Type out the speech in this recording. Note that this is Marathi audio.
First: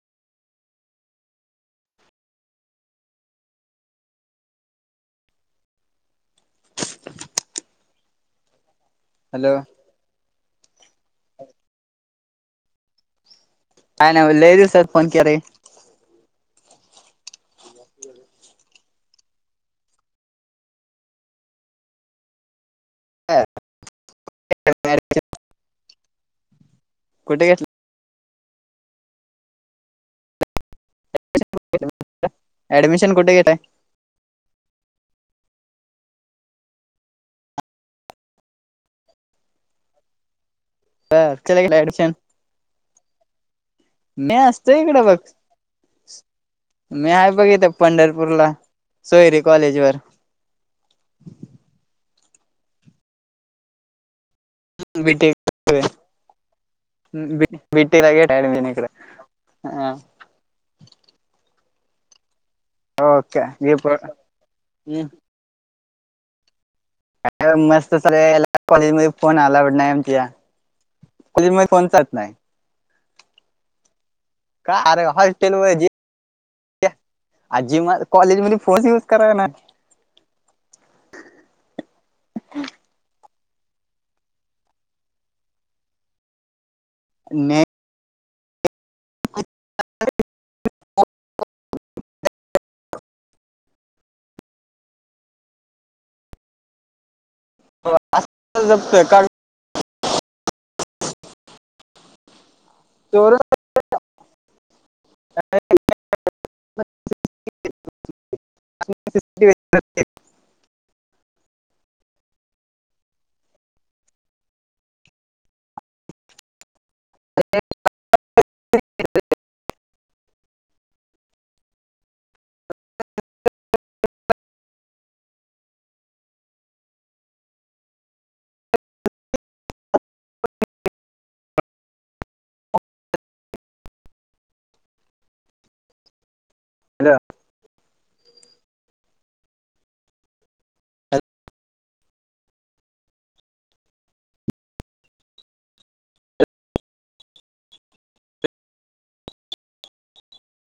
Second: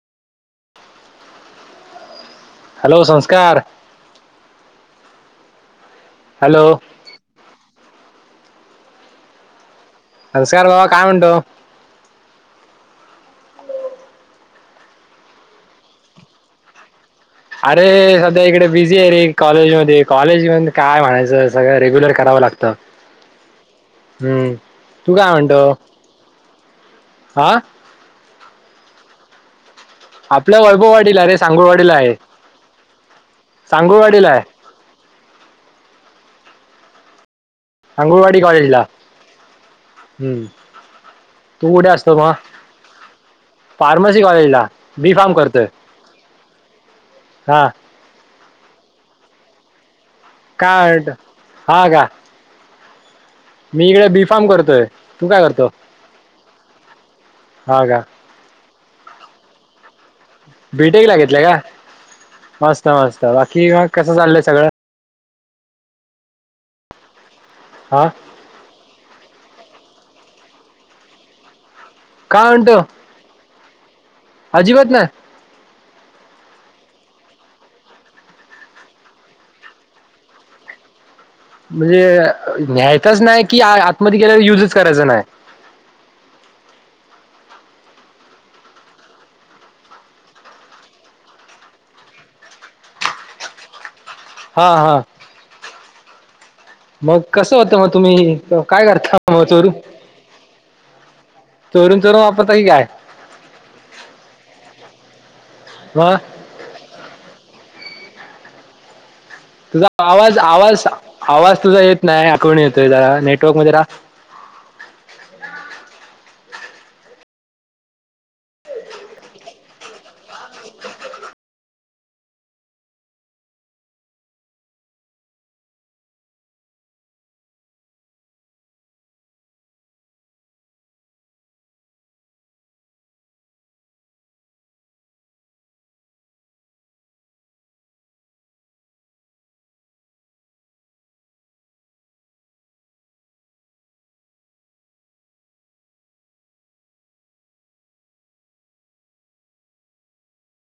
Hello Sanskar. Hello hello Sanskar बाबा काय म्हणतो काय ना लय देऊ स फोन क र अरे सध्या इकडे बिझी आहे. रे कॉलेज मध्ये कॉलेज म काय म्हणायचं सगळं रेग्युलर करा लागत. ह. हम्म तू काय म्हणतो. कुठे हा घेतलं. आपलं वैभववा अरे सांगोवाडीला आहे ऍडमिशन कुठे घेतलाय सांगोवाडीला आहे. अंगुळवाडी कॉलेजला हम्म. ह चला केट तू कुठे अडशन असतो मग फार्मसी मी कॉलेजला असतो इकडं बी बघ. फार्म करतोय मी आहे बघ हा इथ पंढरपूरला सोयरी कॉलेज वर कारड हागा. मी इकडे बी फार्म करतोय तू भीटी काय करतो भी हा का भीटी लागे टान इकडे हा. बीटेक ला घितलंय का मस्त मस्त बाकी ओके मग कसं चाललंय सगळं. मस्त हा चालला कॉलेज म फोन आलाट नाही आमच्या कॉलेज म काय म्हणतो. अजिबात कारे नाही हॉटेल ज आजी म कॉलेज मध्ये फोन युज करा ना म्हणजे न्यायताच नाही. कि आतमध्ये केल्यावर युजच करायचा नाही. नाही. हा हा मग. कसं होतं मग तुम्ही काय करता जपत मग चोरू चोरण चोरून वापरताय काय. वा हो. तुझा आवाज आवाज आवाज तुझा येत नाही. कोण येतोय जरा नेटवर्क मध्येरा ते हल